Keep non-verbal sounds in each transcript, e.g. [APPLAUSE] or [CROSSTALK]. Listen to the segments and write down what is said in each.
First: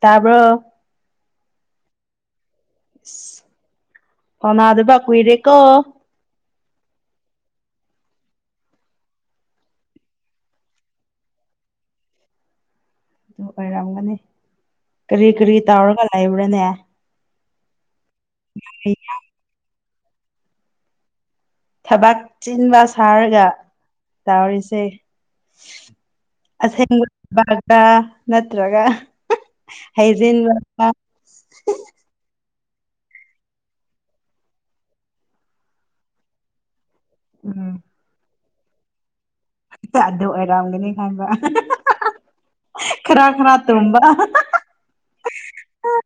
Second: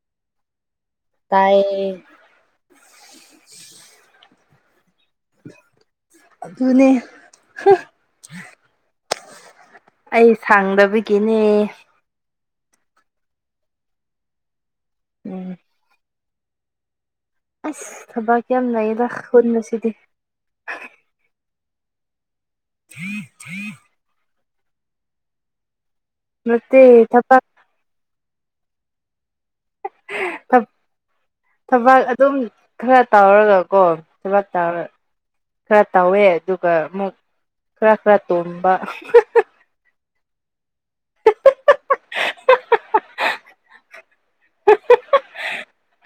ꯇꯥꯕꯔꯣ ꯇꯥꯏ ꯎꯅꯗꯕ ꯀꯨꯏꯔꯦꯀꯣ ꯑꯗꯨꯅꯦ ꯑꯩ ꯁꯥꯡꯗꯕꯒꯤꯅꯦ ꯑꯗꯨ ꯑꯣꯏꯔꯝꯒꯅꯤ ꯀꯔꯤ ꯎꯝ ꯀꯔꯤ ꯇꯧꯔꯒ ꯂꯩꯕꯔꯅꯦ ꯑꯁ ꯊꯕꯥꯛ ꯌꯥꯝ ꯂꯩꯗ ꯍꯨꯟꯕꯁꯤꯗꯤ ꯊꯕꯛ ꯆꯤꯟꯕ ꯁꯥꯔꯒ ꯇꯧꯔꯤꯁꯦ ꯅꯠꯇꯦ ꯊꯕꯛ ꯑꯁꯦꯡꯕꯒ ꯅꯠꯇ꯭ꯔꯒ ꯍꯩꯖꯤꯟꯕ ꯊꯕꯛ ꯑꯗꯨꯝ ꯈꯔ ꯇꯧꯔꯒꯀꯣ ꯊꯕꯛ ꯇꯧꯔꯒ ꯈꯔ ꯇꯧꯋꯦ ꯑꯗꯨꯒ ꯑꯃꯨꯛ [INAUDIBLE] [UNINTELLIGIBLE] [INAUDIBLE] ꯑꯗꯨ ꯑꯣꯏꯔꯝꯒꯅꯤ ꯍꯥꯏꯕ ꯈꯔ ꯈꯔ ꯇꯨꯝꯕ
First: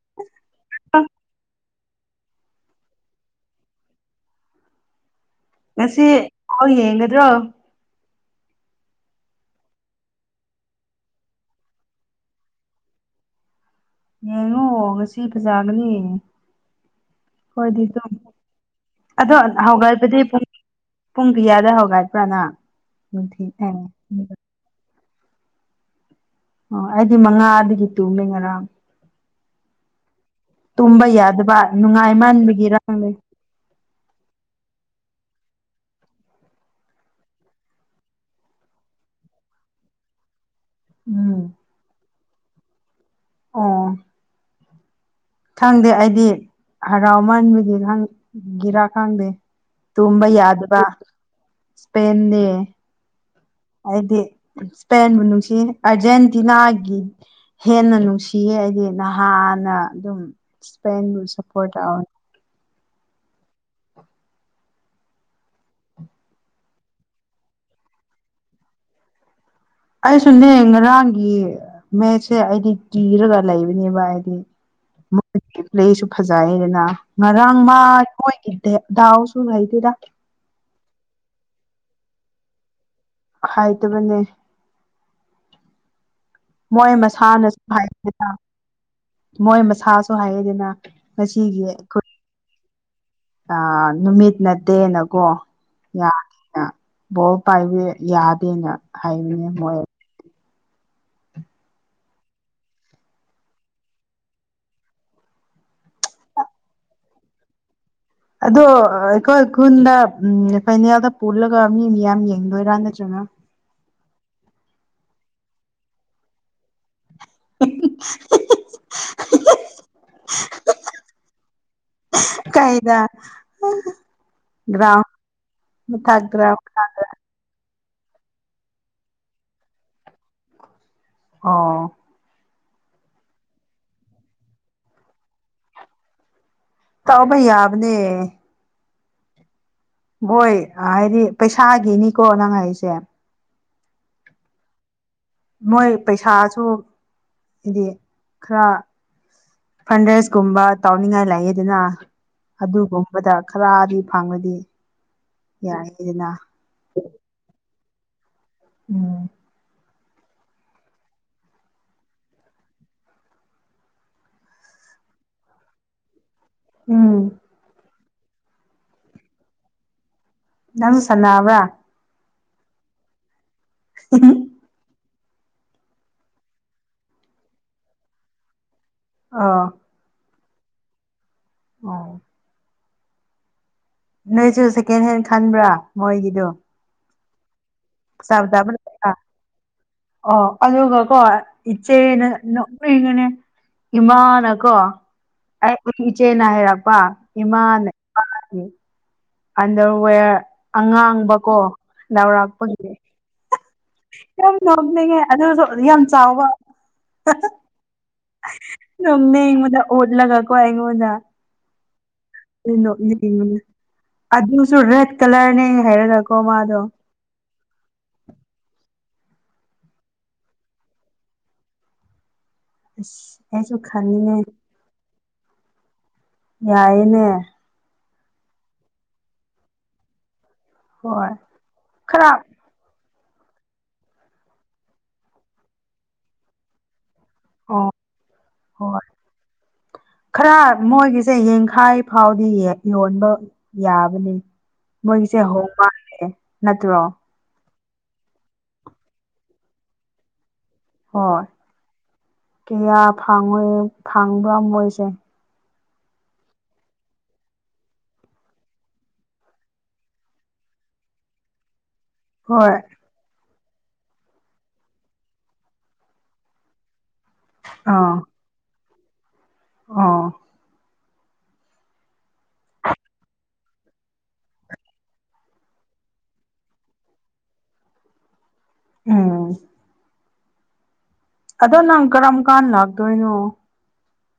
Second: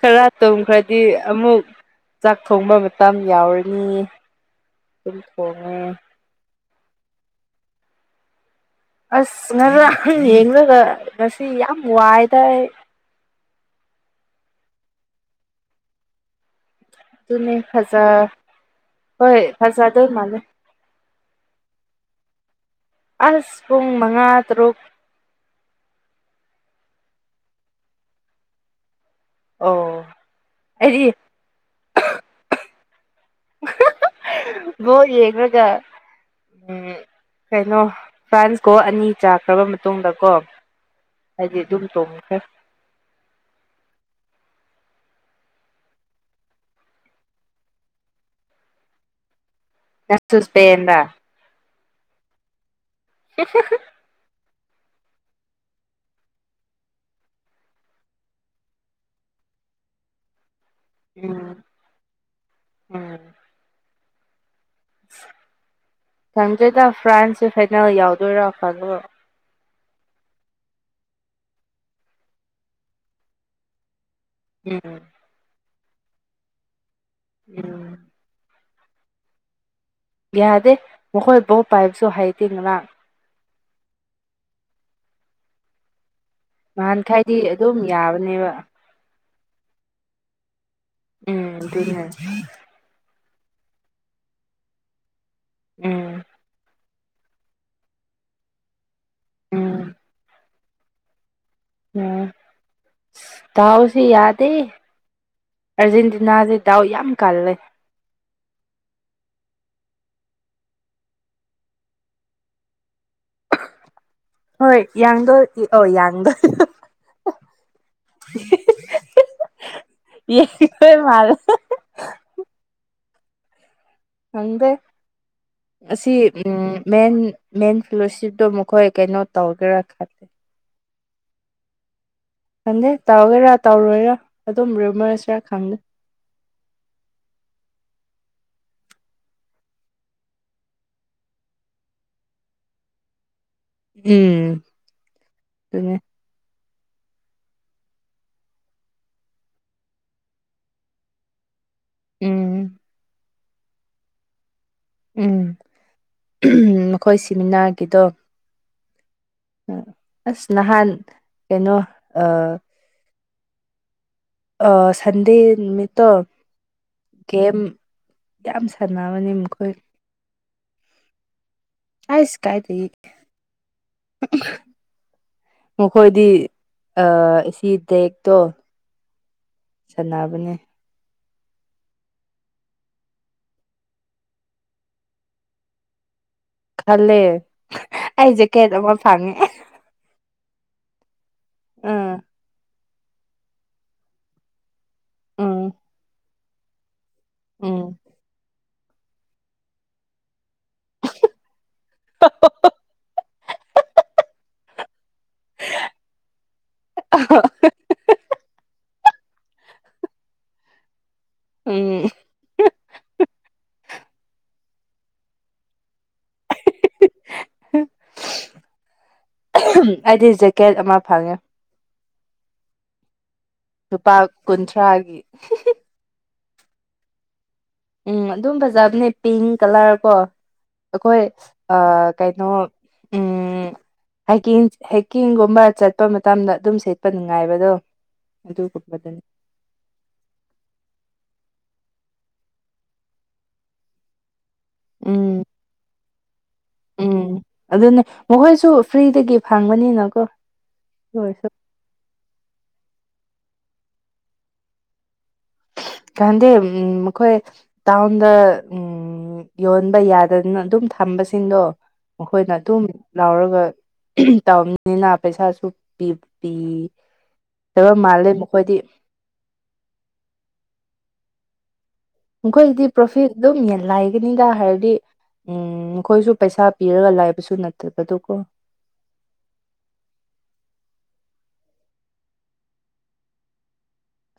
ꯈꯔ ꯇꯨꯝꯈ꯭ꯔꯗꯤ ꯑꯃꯨꯛ ꯆꯥꯛ ꯊꯣꯡꯕ ꯃꯇꯝ ꯌꯥꯎꯔꯅꯤ ꯑꯣ ꯉꯁꯤ ꯀꯣꯏ ꯌꯦꯡꯒꯗ꯭ꯔꯣ ꯑꯁ ꯉꯔꯥꯡ ꯌꯦꯡꯂꯒ ꯉꯁꯤ ꯌꯥꯝ ꯋꯥꯏꯗ ꯑꯩ ꯌꯦꯡꯉꯣ ꯑꯣ ꯉꯁꯤ ꯐꯖꯥꯒꯅꯤ ꯑꯗꯨꯅꯦ ꯍꯣꯏꯗꯤ ꯐꯖ ꯑꯗꯨꯝ ꯑꯗꯣ ꯍꯣꯏ ꯐꯖꯗꯣꯏ ꯍꯧꯒꯕꯗꯤ ꯃꯥꯜꯂꯦ ꯄꯨꯡ ꯄꯨꯡ ꯀꯌꯥꯗ ꯍꯧꯒꯕ꯭ꯔꯥꯅ ꯑꯁ ꯄꯨꯡ ꯃꯉꯥ ꯇꯔꯨꯛ ꯑꯣ ꯑꯩꯗꯤ ꯃꯉꯥꯗꯒꯤ ꯇꯨꯝꯃꯦ ꯉꯔꯥꯡ ꯑꯣ ꯑꯩꯗꯤ ꯇꯨꯝꯕ ꯌꯥꯗꯕ ꯅꯨꯡꯉꯥꯏ ꯃꯥꯟꯕꯒꯤ ꯏꯔꯥꯡ ꯂꯩ ꯕꫭꯜ ꯌꯦꯡꯉꯒ ꯎ ꯀꯩꯅꯣ ꯐ꯭ꯔꯥꯟꯁꯀꯣ ꯑꯅꯤ ꯆꯥꯈ꯭ꯔꯕ ꯃꯇꯨꯡꯗꯀꯣ ꯎꯝ ꯍꯥꯏꯗꯤ ꯇꯣ ꯐꯦ ꯑꯥ ꯈꯪꯗꯦ ꯑꯩꯗꯤ ꯍꯔꯥꯎꯃꯟꯕꯗꯤ ꯈꯪ ꯒꯤꯔꯥ ꯈꯪꯗꯦ ꯇꯨꯝꯕ ꯅꯪꯁꯨ ꯌꯥꯗꯕ ꯏꯁꯄꯦꯟꯔ ꯁꯄꯦꯟꯦ ꯍ ꯍꯥꯏꯗꯤ ꯏꯁꯄꯦꯟꯕꯨ ꯅꯨꯡꯁꯤ ꯑꯔꯖꯦꯟꯇꯤꯅꯥꯒꯤ ꯍꯦꯟꯅ ꯅꯨꯡꯁꯤꯌꯦ ꯍꯥꯏꯗꯤ ꯅꯍꯥꯟꯅ ꯑꯗꯨꯝ ꯏꯁꯄꯦꯟꯕꯨ ꯎꯝ ꯁꯄꯣꯔꯠ ꯇꯧꯅꯤ ꯎꯝ ꯈꯪꯖꯩꯗ ꯐ꯭ꯔꯥꯟꯁꯁꯦ ꯐꯥꯏꯅꯥꯜ ꯌꯥꯎꯗꯣꯏꯔꯥ ꯐꯜꯂꯣ ꯑꯩꯁꯨꯅꯦ ꯉꯔꯥꯡꯒꯤ ꯃꯦꯠꯁꯦ ꯑꯩꯗꯤ ꯀꯤꯔꯒ ꯂꯩꯕꯅꯦꯕ ꯍꯥꯏꯗꯤ ꯎꯝ ꯎꯝ ꯂꯩꯁꯨ ꯐꯖꯩꯗꯅ ꯉꯔꯥꯡ ꯎꯝ ꯃꯥꯣꯏꯒꯤ ꯗꯥꯎꯁꯨ ꯂꯩꯇꯦꯔ ꯌꯥꯗꯦ ꯃꯈꯣꯏ ꯕꯣ ꯄꯥꯏꯕꯁꯨ ꯍꯩꯇꯦ ꯉꯔꯥꯡ ꯍꯥꯏ ꯇꯕꯅꯦ ꯃꯣꯏ ꯅꯍꯥꯟꯈꯥꯏꯗꯤ ꯃꯁꯥꯅꯁꯨ ꯑꯗꯨꯝ ꯍꯥꯏꯗꯅ ꯌꯥꯕꯅꯦꯕ ꯃꯣꯏ ꯃꯁꯥꯁꯨ ꯍꯥꯏꯌꯦꯗꯅ ꯎꯝ ꯉꯁꯤꯒꯤ ꯑꯗꯨ ꯑ ꯅꯨꯃꯤꯠ ꯅꯠꯇꯦꯅꯀꯣ ꯎꯝ ꯌꯥꯗꯦꯅ ꯕꯣꯔ ꯄꯥꯏꯕ ꯌꯥꯗꯦꯅ ꯍꯥꯏꯕꯅꯦ ꯃꯣꯏ [INAUDIBLE] ꯎꯝ ꯗꯥꯎꯁꯤ ꯌꯥꯗꯦ ꯑꯔꯖꯦꯟꯇꯤꯅꯥꯁꯦ ꯗꯥꯎ ꯌꯥꯝ ꯀꯜꯂꯦ ꯑꯗꯣ ꯑꯩꯈꯣꯏ ꯈꯨꯟꯗ ꯎꯝ ꯐꯥꯏꯅꯦꯜꯗ ꯄꯨꯜꯂꯒ ꯃꯤ ꯃꯤꯌꯥꯝ ꯌꯦꯡꯗꯣꯏꯔꯥ ꯅꯠꯇ꯭ꯔꯅ ꯍꯣꯏ ꯌꯥꯡꯗꯣ ꯌꯥꯡꯗ ꯌꯦꯡꯗꯥꯏ ꯃꯂꯦ ꯀꯥꯏꯗ ꯍꯪꯗ ꯒ꯭ꯔꯥꯎꯟ ꯑꯁꯤꯁꯤ ꯃꯊꯛꯇꯔꯥ ꯎꯝ ꯃꯦꯟꯦꯟ ꯃꯦꯟ ꯐ꯭ꯂꯨꯁꯤꯞꯇꯣ ꯃꯈꯣꯏ ꯀꯩꯅꯣ ꯇꯧꯒꯦꯔꯥ ꯈꯜꯂꯤꯂꯦ ꯑꯣ ꯈꯟꯗꯦ ꯇꯧꯒꯦꯔꯥ ꯇꯧꯔꯣꯏꯔꯥ ꯑꯗꯨꯝ ꯔꯤꯃꯔꯁꯔ ꯈꯪꯗꯦ ꯇꯥꯎꯕꯩ ꯌꯥꯕꯅꯦ ꯍꯚꯣꯏ ꯍꯥꯏꯗꯤ ꯄꯩꯁꯥꯒꯤꯅꯤꯀꯣ ꯅꯪ ꯑꯩꯁꯦ ꯎꯝ ꯃꯣꯏ ꯑꯗꯨꯅꯦ ꯄꯩꯁꯥꯁꯨ ꯍꯥꯏꯗꯤ ꯈꯔ ꯐꯟꯗ꯭ꯔꯦꯁ ꯒꯨꯝꯕ ꯇꯧꯅꯤꯡꯉꯥꯏ ꯂꯥꯏ ꯑꯗꯨꯅ ꯎꯝ ꯑꯗꯨꯒꯨꯝꯕꯗ ꯈꯔꯗꯤ ꯐꯪꯕꯗꯤ ꯎꯝ ꯎ ꯃꯈꯣꯏ ꯁꯤꯃꯤꯅꯥꯔꯒꯤꯗꯣ ꯎꯝ ꯑꯁ ꯅꯍꯥꯟ ꯀꯩꯅꯣ ꯑ ꯁꯟꯗꯦ ꯃꯤꯠꯇ ꯎꯝ ꯒꯦꯝ ꯌꯥꯝ ꯁꯥꯟꯅꯕꯅꯤ ꯃꯈꯣꯏ ꯅꯪ ꯁꯅꯥꯅꯕ꯭ꯔꯥ ꯑꯥꯏꯁ ꯀꯥꯏ ꯇ ꯃꯈꯣꯏꯗꯤ ꯁꯤ ꯗꯦꯛꯇꯣ ꯑꯥ ꯁꯥꯟꯅꯕꯅꯦ ꯑꯣ ꯅꯣꯏꯁꯨ ꯁꯦꯀꯦꯟ ꯍꯦꯟ ꯈꯟꯕ꯭ꯔꯥ ꯃꯣꯏꯒꯤꯗꯣ ꯈꯜꯂꯦ ꯑꯩ ꯆꯥꯕ ꯇꯥꯕ ꯖꯦꯀꯦꯠ ꯑꯃ ꯐꯪꯉꯦ ꯑꯣ ꯑꯗꯨꯒ ꯀꯣ ꯎꯝ ꯏꯆꯦꯅ ꯅꯦ ꯏꯃꯥꯅꯀꯣ ꯎꯝ ꯑꯩ ꯏꯆꯦꯅ ꯍꯥꯏꯔꯛꯄ ꯎꯝ ꯏꯃꯥꯟ ꯑꯟꯗꯔꯋꯦꯌꯔ ꯑꯉꯥꯡꯕꯀꯣ ꯂꯧꯥꯎꯔꯥꯛꯄꯒꯤ ꯌꯥꯝ ꯅꯣꯛꯅꯤꯡꯉꯦ ꯑꯗꯨꯁꯨ ꯌꯥꯝ ꯆꯥꯎꯕ ꯁꯝꯃꯦ ꯏꯃꯗ ꯑꯣꯠꯂꯒꯀ ꯏꯃꯗꯥ ꯎꯝ ꯅꯅꯦ ꯑꯗꯨꯁꯨ ꯔꯦꯗ ꯀꯂꯔꯅꯦ ꯍꯥꯏꯔꯒꯀꯣ ꯃꯥꯗꯣ ꯑꯩꯗꯤ ꯖꯦꯛꯀꯦꯠ ꯑꯃ ꯐꯪꯉꯦ ꯑꯁ ꯑꯩꯁꯨ ꯂꯨꯄꯥ ꯈꯟꯅꯤꯡꯉꯦ ꯀꯨꯟꯊ꯭ꯔꯥꯒꯤ ꯌꯥꯏꯅꯦ ꯎꯝ ꯑꯗꯨ ꯐꯖꯕꯅꯦ ꯄꯤꯡ ꯀꯂꯔ ꯀꯣ ꯑꯩꯈꯣꯏ ꯍꯣꯏ ꯈꯔ ꯀꯩꯅꯣ ꯎꯝ ꯍꯥꯏꯀꯤꯡ ꯍꯥꯏꯀꯤꯡꯒꯨꯝꯕ ꯆꯠꯄ ꯃꯇꯝꯗ ꯑꯗꯨꯝ ꯁꯦ ꯆꯠꯄ ꯉꯥꯏꯕꯗꯣ ꯑꯣ ꯍꯣꯏ ꯑꯗꯨꯒꯨꯝꯕꯗꯨꯅꯤ ꯈꯔ ꯃꯣꯏꯒꯤꯁꯦ ꯌꯦꯡꯈꯥꯏ ꯐꯥꯎꯗꯤ ꯌꯣꯟꯕ ꯌꯥꯕꯅꯤ ꯎꯝ ꯃꯣꯏꯒꯤꯁꯦ ꯍꯣꯡ ꯃꯥꯜꯂꯦ ꯅꯠꯇ꯭ꯔꯣ ꯎꯝ ꯑꯗꯨꯅꯦ ꯃꯈꯣꯏꯁꯨ ꯐ꯭ꯔꯤꯗꯒꯤ ꯐꯪꯕꯅꯤꯅꯀꯣ ꯑꯗꯨ ꯑꯣꯏꯔꯁꯨ ꯍꯣꯏ ꯀꯌꯥ ꯐꯪꯉꯣꯏ ꯐꯪꯕꯥ ꯑꯃ ꯑꯣꯏꯣꯏꯁꯦ ꯀꯗꯦ ꯎꯝ ꯃꯈꯣꯏ ꯇꯥꯎꯟꯗ ꯎꯝ ꯎꯝ ꯌꯣꯟꯕ ꯌꯥꯗꯗꯅ ꯑꯗꯨꯝ ꯊꯝꯕꯁꯤꯡꯗꯣ ꯃꯈꯣꯏꯅ ꯍꯣꯏ ꯑꯗꯨꯝ ꯂꯧꯔꯒ ꯇꯧꯅꯤꯅꯤꯅ ꯄꯩꯁꯥꯁꯨ ꯄ ꯄꯤ ꯐꯠꯇꯕ ꯃꯥꯜꯂꯦ ꯃꯈꯣꯏꯗꯤ ꯑꯥ ꯃꯈꯣꯏꯗꯗꯤ ꯄ꯭ꯔꯣꯐꯤꯠ ꯑꯗꯨꯝ ꯌꯦꯟ ꯂꯒꯅꯤꯗ ꯍꯥꯏꯔꯗꯤ ꯎꯝ ꯃꯈꯣꯏꯁꯨ ꯄꯩꯁꯥ ꯄꯤꯔꯒ ꯂꯥꯏꯕꯁꯨ ꯅꯠꯇꯕꯗꯨꯀꯣ ꯎꯝ ꯑꯗꯣ ꯅꯪ ꯀꯔꯝ ꯀꯥꯟ ꯂꯥꯛꯇꯣꯏꯅꯣ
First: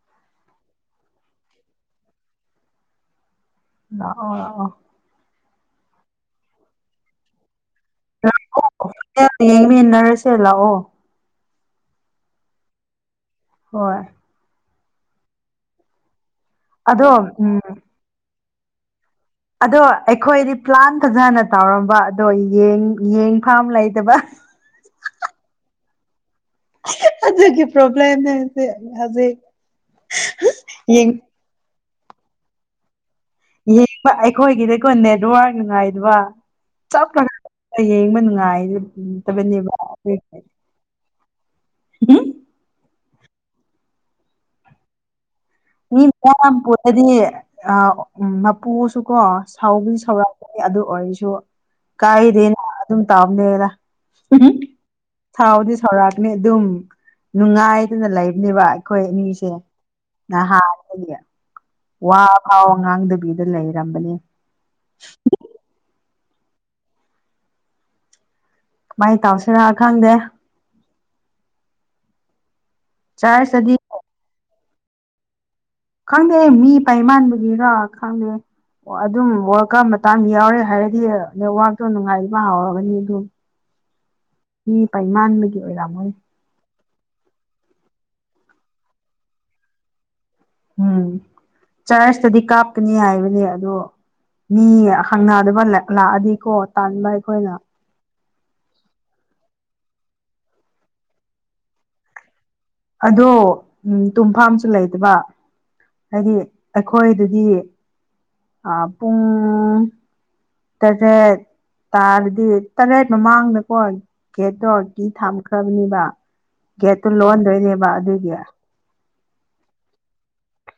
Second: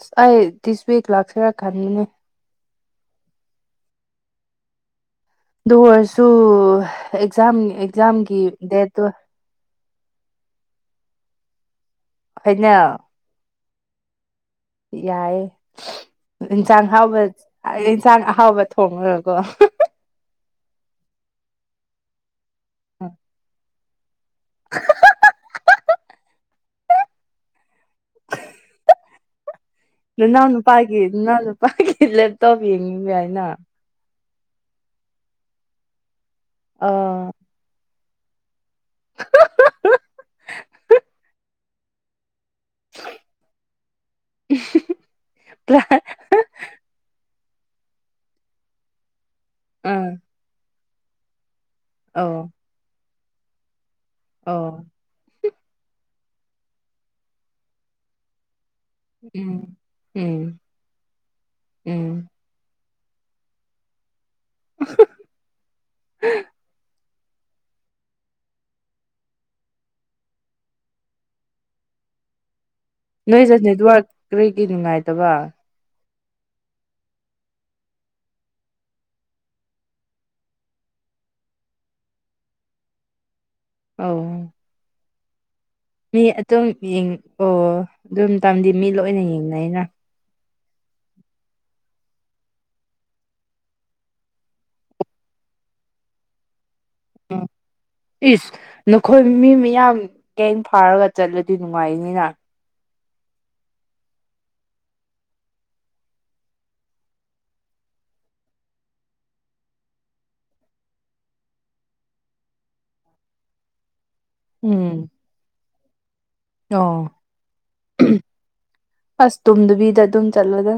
ꯑꯁ ꯑꯩ ꯗꯤꯁ ꯋꯤꯛ ꯂꯥꯛꯆꯔꯛ ꯈꯅꯤꯅꯦ ꯑꯣ ꯑꯗꯨ ꯑꯣꯏꯔꯁꯨ ꯑꯦꯛꯖꯥꯝ ꯑꯦꯛꯖꯥꯝꯒꯤ ꯗꯦꯠꯇꯣ ꯑꯦ ꯌꯦꯡꯃꯤꯟꯅꯔꯁꯦ ꯂꯥꯛꯑꯣ ꯍꯥꯏꯅ ꯍꯣꯏ ꯌꯥꯏꯌꯦ ꯏꯟꯁꯥꯡ ꯑꯗꯣ ꯍꯥꯎꯕ ꯎꯝ ꯏꯟꯁꯥꯡ ꯑꯍꯥꯎꯕ ꯊꯣꯡꯉꯨꯔꯀꯣ ꯑꯗꯣ ꯑꯩꯈꯣꯏꯗꯤ ꯄ꯭ꯂꯥꯟ ꯐꯖꯅ ꯇꯧꯔꯝꯕ ꯑꯗꯣ ꯌꯦꯡꯐꯝ ꯂꯩꯇꯕ [UNINTELLIGIBLE] ꯍꯧꯖꯤꯛꯒꯤ ꯄꯣꯕꯂꯦꯝꯂꯦꯝꯁꯦ ꯍꯧꯖꯤꯛ ꯅꯅꯥꯎ ꯅꯨꯄꯥꯒꯤ ꯌꯦꯡ ꯅꯅꯥꯎ ꯅꯨꯄꯥꯒꯤ ꯂꯦꯞꯇꯧꯧꯕ ꯌꯦꯡꯅꯤꯡꯕꯦ ꯍꯥꯏꯅ ꯌꯦꯡꯕ ꯑꯩꯈꯣꯏꯒꯤꯗꯀꯣ ꯅꯦꯠꯋꯥꯔꯛ ꯅꯨꯡꯉꯥꯏꯗꯕꯞꯥ ꯑꯥ ꯌꯦꯡꯕ ꯅꯨꯡꯉꯥꯏꯇꯕꯅꯦꯕ ꯒꯤ ꯄ꯭ꯂ ꯃꯤ ꯃꯌꯥꯝ ꯄꯨꯔꯗꯤ ꯑ ꯎ ꯃꯄꯨꯁꯨ ꯀꯣ ꯁꯥꯎꯕꯤ ꯑꯥ ꯁꯧꯔꯛꯄꯅꯤ ꯑꯗꯨ ꯑꯣꯏꯔꯁꯨ ꯑꯧ ꯀꯥꯏꯗꯦꯅ ꯑꯗꯨꯝ ꯇꯧꯕꯅꯦꯅ ꯑꯧ ꯊꯥꯎꯗꯤ ꯁꯧꯔꯥꯛꯅꯤ ꯑꯗꯨꯝ ꯅꯨꯡꯉꯥꯏꯗꯅ ꯂꯩꯕꯅꯦꯕ ꯑꯩꯈꯣꯏ ꯑꯅꯤꯁꯦ ꯎꯝ ꯎꯝ ꯅꯍꯥꯟ ꯋꯥ ꯎꯝ ꯐꯥꯎ ꯉꯥꯡꯗꯕꯤꯗ ꯂꯩꯔꯝꯕꯅꯦ ꯍ ꯀꯃꯥꯏꯅ ꯇꯧꯁꯤꯔ ꯈꯪꯗꯦ ꯅꯣꯏꯁꯦ ꯆꯔꯆꯇꯗꯤ ꯅꯦꯠꯋꯥꯔꯛ ꯀꯔꯤ ꯀꯔꯤ ꯅꯨꯡꯉꯥꯏꯇꯕ ꯈꯪꯗꯦ ꯃꯤ ꯄꯥꯏꯃꯥꯟꯕꯒꯤꯔ ꯈꯪꯗꯦ ꯑꯣ ꯑꯗꯨꯝ ꯋꯥꯔꯀ ꯃꯇꯥꯡ ꯌꯥꯎꯔꯦ ꯍꯥꯏꯔꯗꯤ ꯅꯦꯠꯋꯥꯛꯇꯣ ꯅꯨꯡꯉꯥꯏꯕ ꯍꯧꯥꯎꯔꯒꯅꯤ ꯑꯗꯨ [UNINTELLIGIBLE] ꯑ ꯃꯤ ꯄꯥꯏꯃꯥꯟꯕꯒꯤ ꯑꯣꯏꯔꯝꯃ ꯃꯤ ꯑꯗꯨꯝꯡ ꯑꯣ ꯑꯗꯨꯝ ꯇꯝꯗꯤ ꯃꯤ ꯂꯣꯏꯅ ꯌꯦꯡꯅꯩꯩꯅ ꯎꯝ ꯆꯔꯖꯇꯗꯤ ꯀꯥꯞꯀꯅꯤ ꯍꯥꯏꯕꯅꯦ ꯑꯗ ꯃꯤ ꯍꯪꯅꯗꯨꯕ ꯂꯥꯛꯑꯗꯤꯀꯣ ꯇꯥꯟꯕ ꯎꯝ ꯑꯩꯈꯣꯏꯅ ꯏꯁ ꯅꯈꯣꯏ ꯃꯤ ꯃꯌꯥꯝ ꯀꯌꯦ ꯐꯥꯔꯒ ꯆꯠꯂꯨꯗꯤ ꯅꯨꯡꯉꯥꯏꯅꯤꯅ ꯑꯗꯣ ꯎꯝ ꯇꯨꯝꯐꯥꯝꯁꯨ ꯂꯩꯗꯕ ꯍꯥꯏꯗꯤ ꯑꯩꯈꯣꯏꯗꯨꯗꯤ ꯄꯨꯡ ꯇꯔꯦꯠ ꯇꯥꯔꯗꯤ ꯇꯔꯦꯠ ꯃꯃꯥꯡꯗꯀꯣ ꯒꯦꯠꯇꯣꯤ ꯎꯝ ꯊꯝꯈ꯭ꯔꯕꯅꯤꯕ ꯑꯣ ꯒꯦꯠꯇꯨ ꯂꯣꯟꯟꯗꯣꯏꯅꯦꯕ ꯑꯗꯨꯒꯤ ꯑꯁ ꯇꯨꯝꯗꯨꯕꯤꯗ ꯑꯗꯨꯝ ꯆꯠꯂꯒ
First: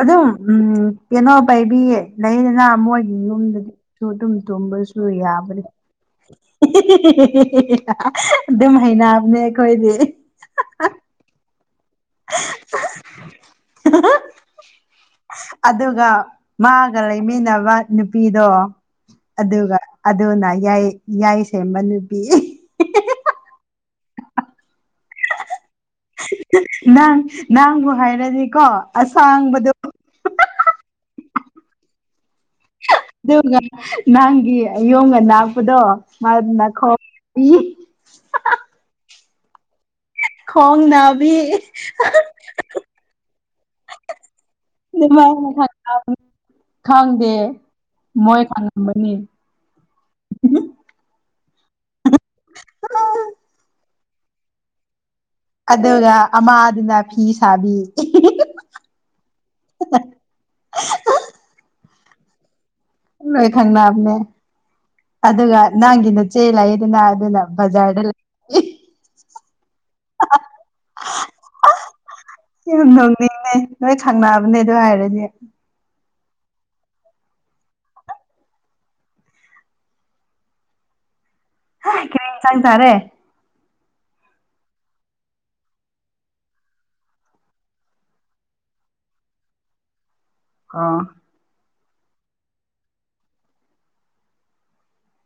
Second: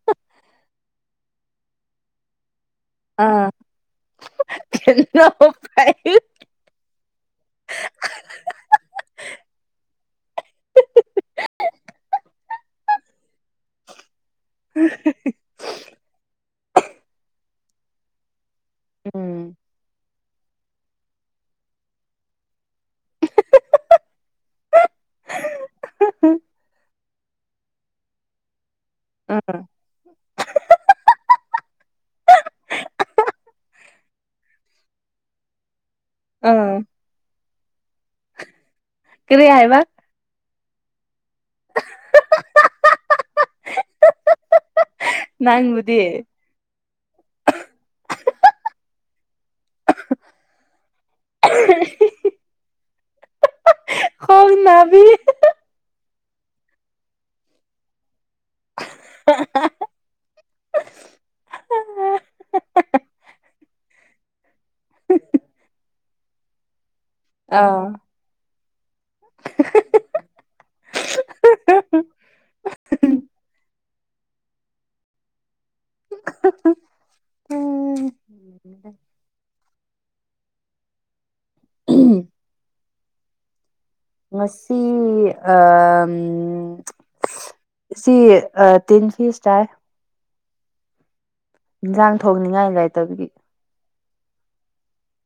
ꯑꯗꯨꯝ ꯎꯝ ꯀꯩꯅꯣ ꯄꯥꯏꯕꯤ ꯂꯩꯗꯅ ꯃꯣꯏ ꯑꯥ ꯌꯨꯝꯗꯗꯤꯁꯨ ꯑꯗꯨꯝ ꯇꯣꯝꯕꯁꯨ ꯀꯩꯅꯣ ꯌꯥꯕꯅꯤ ꯐꯥꯏ ꯑꯗꯨꯝ ꯍꯕꯅꯦ ꯑꯩꯈꯣꯏꯗꯤ [UNINTELLIGIBLE] ꯑꯗꯨꯒ ꯃꯥꯒ ꯂꯩꯃꯤꯟꯅꯕ ꯅꯨꯄꯤꯗꯣ ꯎꯝ ꯑꯗꯨꯒ ꯑꯗꯨꯅ ꯌꯥꯏ- ꯌꯥꯏꯁꯦꯃꯕ ꯅꯨꯨꯄꯤ ꯅꯪ ꯅꯪꯕꯨ ꯍꯥꯏꯔꯗꯤꯀꯣ ꯑꯥ ꯑꯁꯥꯡꯕꯗꯣ [UNINTELLIGIBLE] ꯑꯗꯨꯒ ꯅꯪꯒꯤ ꯑꯌꯣꯒ ꯅꯥꯛꯄꯗꯣ ꯃꯥ ꯅꯥ ꯑꯥ ꯈꯣꯡꯄꯤ ꯀꯔꯤ ꯍꯥꯏꯕ ꯈꯣꯡ ꯅꯕꯤ ꯅꯪꯕꯨꯗꯤ [UNINTELLIGIBLE] ꯈꯪꯗꯦ ꯃꯣꯏ ꯈꯪꯉꯝꯕꯅꯤ [UNINTELLIGIBLE] [UNINTELLIGIBLE] ꯍꯛ ꯅꯅꯥꯕꯤ ꯑꯗꯨꯒ ꯑꯃꯥꯗꯨꯅ ꯐꯤ ꯁꯥꯕꯤ [UNINTELLIGIBLE] ꯂꯣꯏ ꯈꯪꯅꯕꯅꯦ ꯑꯗꯨꯒ ꯅꯪꯒꯤꯅ ꯆꯦ ꯂꯥꯛꯏꯗꯅ ꯑꯥ ꯖꯥꯔꯗ ꯂꯩ [INAUDIBLE] ꯌꯥꯝ ꯅꯧꯅꯤꯡꯅꯦ ꯅꯣꯏ ꯈꯪꯅꯕꯅꯦ ꯑꯗꯨ ꯍꯥꯏꯔꯅꯦ ꯑꯎ ꯀꯔꯤ ꯍꯦꯟꯁꯥꯡ ꯆꯥꯔꯦ ꯃꯁꯤ ꯑ ꯁꯤ ꯇꯤꯟ ꯐꯤꯁ ꯆꯥꯏ ꯑꯥ ꯏꯟꯖꯥꯡ ꯊꯣꯡꯅꯤꯡꯉꯥꯏ ꯂꯩꯥꯏꯇꯕꯒꯤ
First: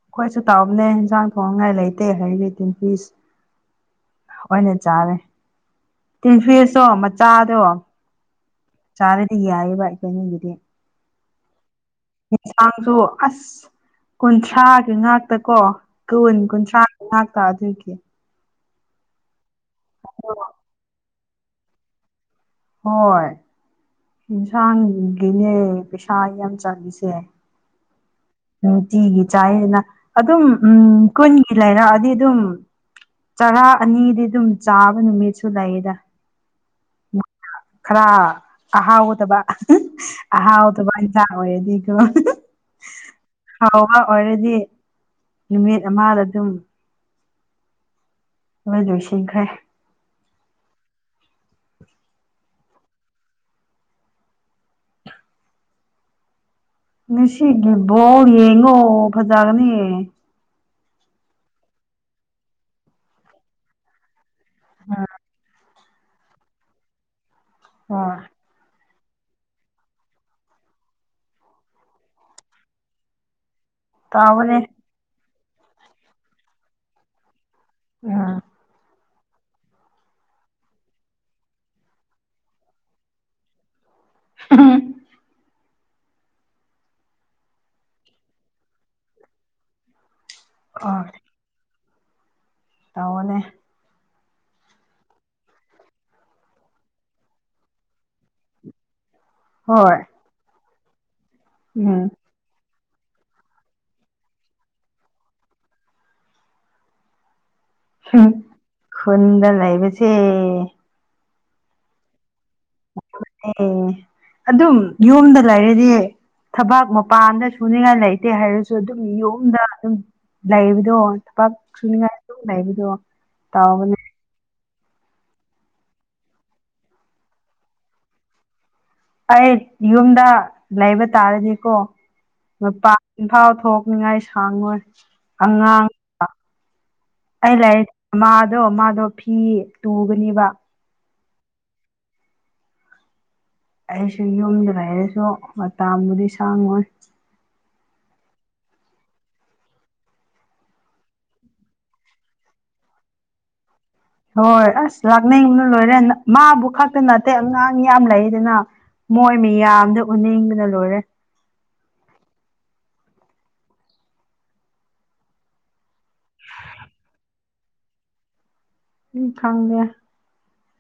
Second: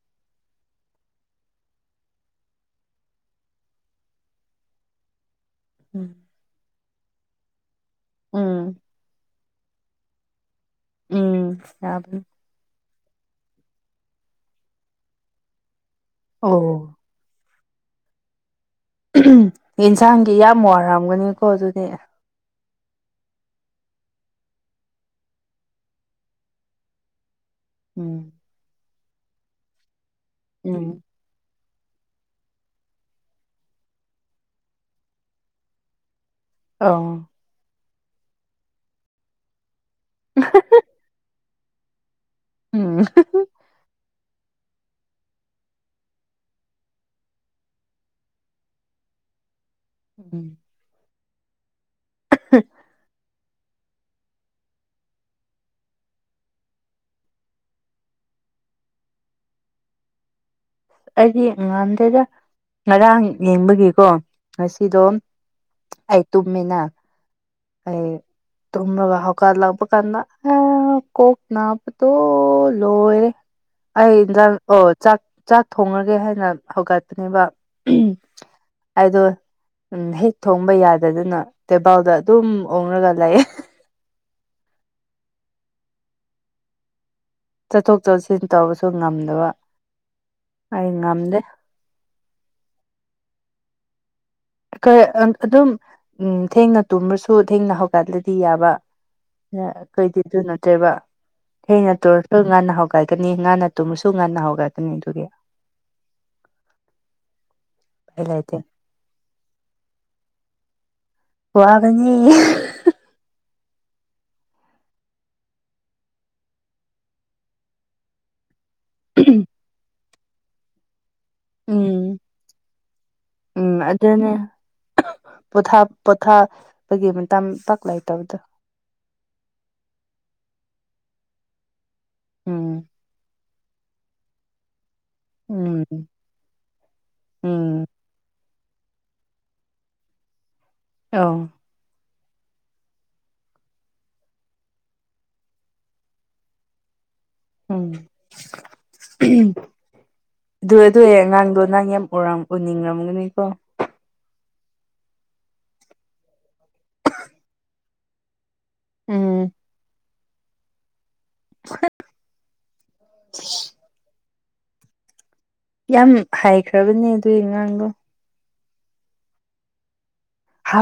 ꯑꯩꯈꯣꯏꯁꯨ ꯇꯧꯕꯅꯦ ꯏꯟꯖꯥꯡ ꯊꯣꯡꯅꯤꯉꯥꯏ ꯂꯩꯇꯦ ꯍꯥꯏꯔꯗꯤ ꯇꯤꯟ ꯄꯤꯁ ꯍꯣꯏꯅꯦ ꯆꯥꯔꯦ ꯎꯝ ꯇꯤꯐꯦꯁꯇꯣ ꯃꯆꯥꯗꯣ ꯎꯝ ꯆꯥꯗꯗꯤ ꯌꯥꯏꯌꯦꯕ ꯏꯈꯣꯏꯅꯤꯒꯤꯗꯤ ꯎꯝ ꯌꯥꯕ ꯌꯦꯟꯁꯥꯡꯁꯨ ꯑꯁ ꯀꯨꯟꯊ꯭ꯔꯥꯒꯤ ꯉꯥꯛꯇ ꯀꯣ ꯀꯨꯟ ꯀꯨꯟꯊ꯭ꯔꯥ ꯑꯣ ꯉ ꯀꯥ ꯑꯗꯨꯣꯏꯒꯤ ꯌꯦꯟꯁꯥꯡꯒꯤ ꯌꯥꯝ ꯋꯥꯔꯝꯒꯅꯤꯀꯣ ꯑꯗꯨꯗꯤ ꯍꯣꯏ ꯑꯦꯟꯁꯥꯡꯒꯤꯅꯦ ꯄꯩꯁꯥ ꯌꯥꯝ ꯆꯥꯂꯤꯁꯦ ꯎꯝ ꯎꯝ ꯇꯤꯒꯤ ꯆꯥꯏꯅ ꯑꯗꯨꯝ ꯎꯝ ꯀꯨꯟꯒꯤ ꯂꯩꯔꯛꯑꯗꯤ ꯑꯗꯨꯝ ꯆꯔꯥ ꯑꯅꯤꯗꯤ ꯑꯗꯨꯝ ꯆꯥꯕ ꯅꯨꯃꯤꯠꯁꯨ ꯂꯩꯗ ꯑꯥꯎ ꯈꯔ ꯑꯍꯥꯎꯗꯕ ꯑꯍꯥꯎꯗꯕꯟꯁꯥꯡ ꯑꯣꯔꯗꯤ ꯀꯣ ꯎꯝ ꯍꯥꯎꯕ ꯑꯣꯏꯔꯗꯤ ꯅꯨꯃꯤꯠ ꯑꯃꯗ ꯑꯗꯨꯝ ꯂꯣꯏ ꯂꯣꯏꯁꯤꯈ꯭ꯔꯦ ꯎꯝ inaudible ꯉꯁꯤꯒꯤ ꯕꯣꯜ ꯌꯦꯡꯉꯣ ꯐꯖꯒꯅꯤ ꯑꯩꯗꯤ ꯉꯥꯟꯗꯦꯗ ꯉꯔꯥꯡ ꯌꯦꯡꯕꯒꯤꯀꯣ ꯉꯁꯤꯗꯣ ꯑꯩ ꯇꯃꯤꯅꯥ ꯑꯩ ꯍꯣꯏ ꯇꯨꯝ ꯍ ꯀꯥꯗ ꯂꯥꯛꯄ ꯀꯥꯟꯗ ꯀꯣꯛꯅꯄ ꯇ ꯂꯣꯏꯔꯦ [UNINTELLIGIBLE] ꯑꯩ ꯏꯟꯖꯥꯡ ꯑꯣ ꯆꯥꯛ ꯆꯥꯛ ꯊꯣꯡꯉꯒꯦ ꯍꯥꯏꯅ ꯍꯧꯒꯠꯄꯅꯦꯕ ꯑ ꯑꯩꯗꯣ ꯎ ꯍꯦꯛ ꯊꯣꯡꯕ ꯌꯥꯗꯗꯅ ꯇꯦꯕꯥꯜꯗ ꯑꯗꯨꯝ ꯑꯣꯉꯒ ꯂꯩꯑ ꯎꯝ ꯆꯠꯊꯣꯛ ꯆꯠꯁꯤꯟ ꯇꯧꯕꯁꯨ ꯉꯝꯗꯕ ꯑꯩ ꯉꯝꯗꯦ ꯇꯧꯅꯦꯦ ꯑꯗꯨꯝ ꯎꯝ ꯊꯦꯡꯅ ꯇꯨꯝꯃꯁꯨ ꯊꯦꯡꯅ ꯍꯧꯒꯠꯂꯗꯤ ꯌꯥꯕ ꯍꯣꯏ ꯀꯩꯗꯤ ꯑꯗꯨ ꯅꯠꯇ꯭ꯔꯦꯕ ꯍꯦꯡ ꯎꯝ ꯅꯠꯇꯣꯔ ꯍꯣꯏ ꯉꯥꯟꯟꯅ ꯍꯧꯒꯠꯒꯅꯤ ꯉꯥꯅ ꯇꯨꯝꯃꯁꯨ ꯉꯟꯅ ꯍꯧꯒꯠꯀꯅꯤ ꯑꯗꯨꯒꯤ ꯎꯄꯥꯏ ꯂꯩꯇꯦ ꯈꯨꯨꯟꯗ ꯂꯕꯁ ꯄꯋꯥꯕꯅꯤ ꯑꯣꯝ ꯑꯗꯨꯝ ꯌꯨꯝꯗ ꯂꯩꯔꯗꯤ ꯊꯕꯛ ꯃꯄꯥꯟꯗ ꯁꯨꯅꯤꯡꯉꯥꯏ ꯂꯩ ꯅꯠꯇꯦ ꯍꯥꯏꯔꯁꯨ ꯑꯗꯨꯝ ꯌꯣꯝꯗ ꯑꯗꯨꯝ ꯂꯩꯕꯗꯣ ꯄꯥꯛ ꯁꯨꯅꯤꯡꯉꯥꯏ ꯎꯝ ꯑꯗꯨ ꯂꯩꯕꯗꯣ ꯇꯥꯎꯕꯅꯦ [UNINTELLIGIBLE] ꯄꯣꯊꯥ ꯄꯣꯊꯥ ꯀꯒꯤ ꯃꯇꯥꯡ ꯄꯥꯛ ꯂꯩꯇꯕꯗꯣ ꯑꯩ ꯌꯨꯝꯗ ꯂꯩꯕ ꯇꯥꯔꯗꯤꯀꯣ ꯎꯝ ꯃꯄꯥꯟ ꯐꯥꯎ ꯊꯣꯛ ꯥꯛꯅꯤꯡꯉꯥꯏ ꯁꯥꯡꯉꯣꯏ ꯎꯝ ꯑꯉꯥꯡ ꯑꯩ ꯎꯝ ꯂꯥꯏꯔꯤꯛ ꯃꯥꯗꯣ ꯃꯥꯗꯣ ꯐꯤ ꯇꯨꯒꯅꯦꯕ ꯑ ꯑꯩꯁꯨ ꯌꯨꯝꯗ ꯂꯩꯔꯁꯨ ꯃꯇꯥꯕꯨꯗꯤ ꯁꯥꯡꯉꯣꯏ ꯎꯝ ꯑꯗꯨ ꯑꯗꯨ ꯑꯉꯥꯡꯗꯣ ꯅꯍꯪ ꯌꯥꯝ ꯎꯔ ꯎꯅꯤꯡꯔꯝꯒꯅꯤꯀꯣ ꯍꯣꯏ ꯑꯁ ꯂꯥꯛꯅꯤꯡꯕꯅ ꯂꯣꯏꯔꯦ ꯃꯥꯕꯨ ꯈꯛꯇ ꯅꯠꯇꯦ ꯑꯉꯥꯡ ꯌꯥꯝ ꯂꯩꯗꯅ ꯎꯝ ꯃꯣꯏ ꯃꯤꯌꯥꯝꯗ ꯎꯅꯤꯡꯗꯅ ꯂꯣꯏꯔꯦ ꯌꯥꯝ ꯍꯥꯏꯈ꯭ꯔꯕꯅꯦ ꯑꯗꯨꯒꯤ ꯑꯉꯥꯡꯗꯣ ꯍ ꯈꯪꯒꯦ ꯍꯥ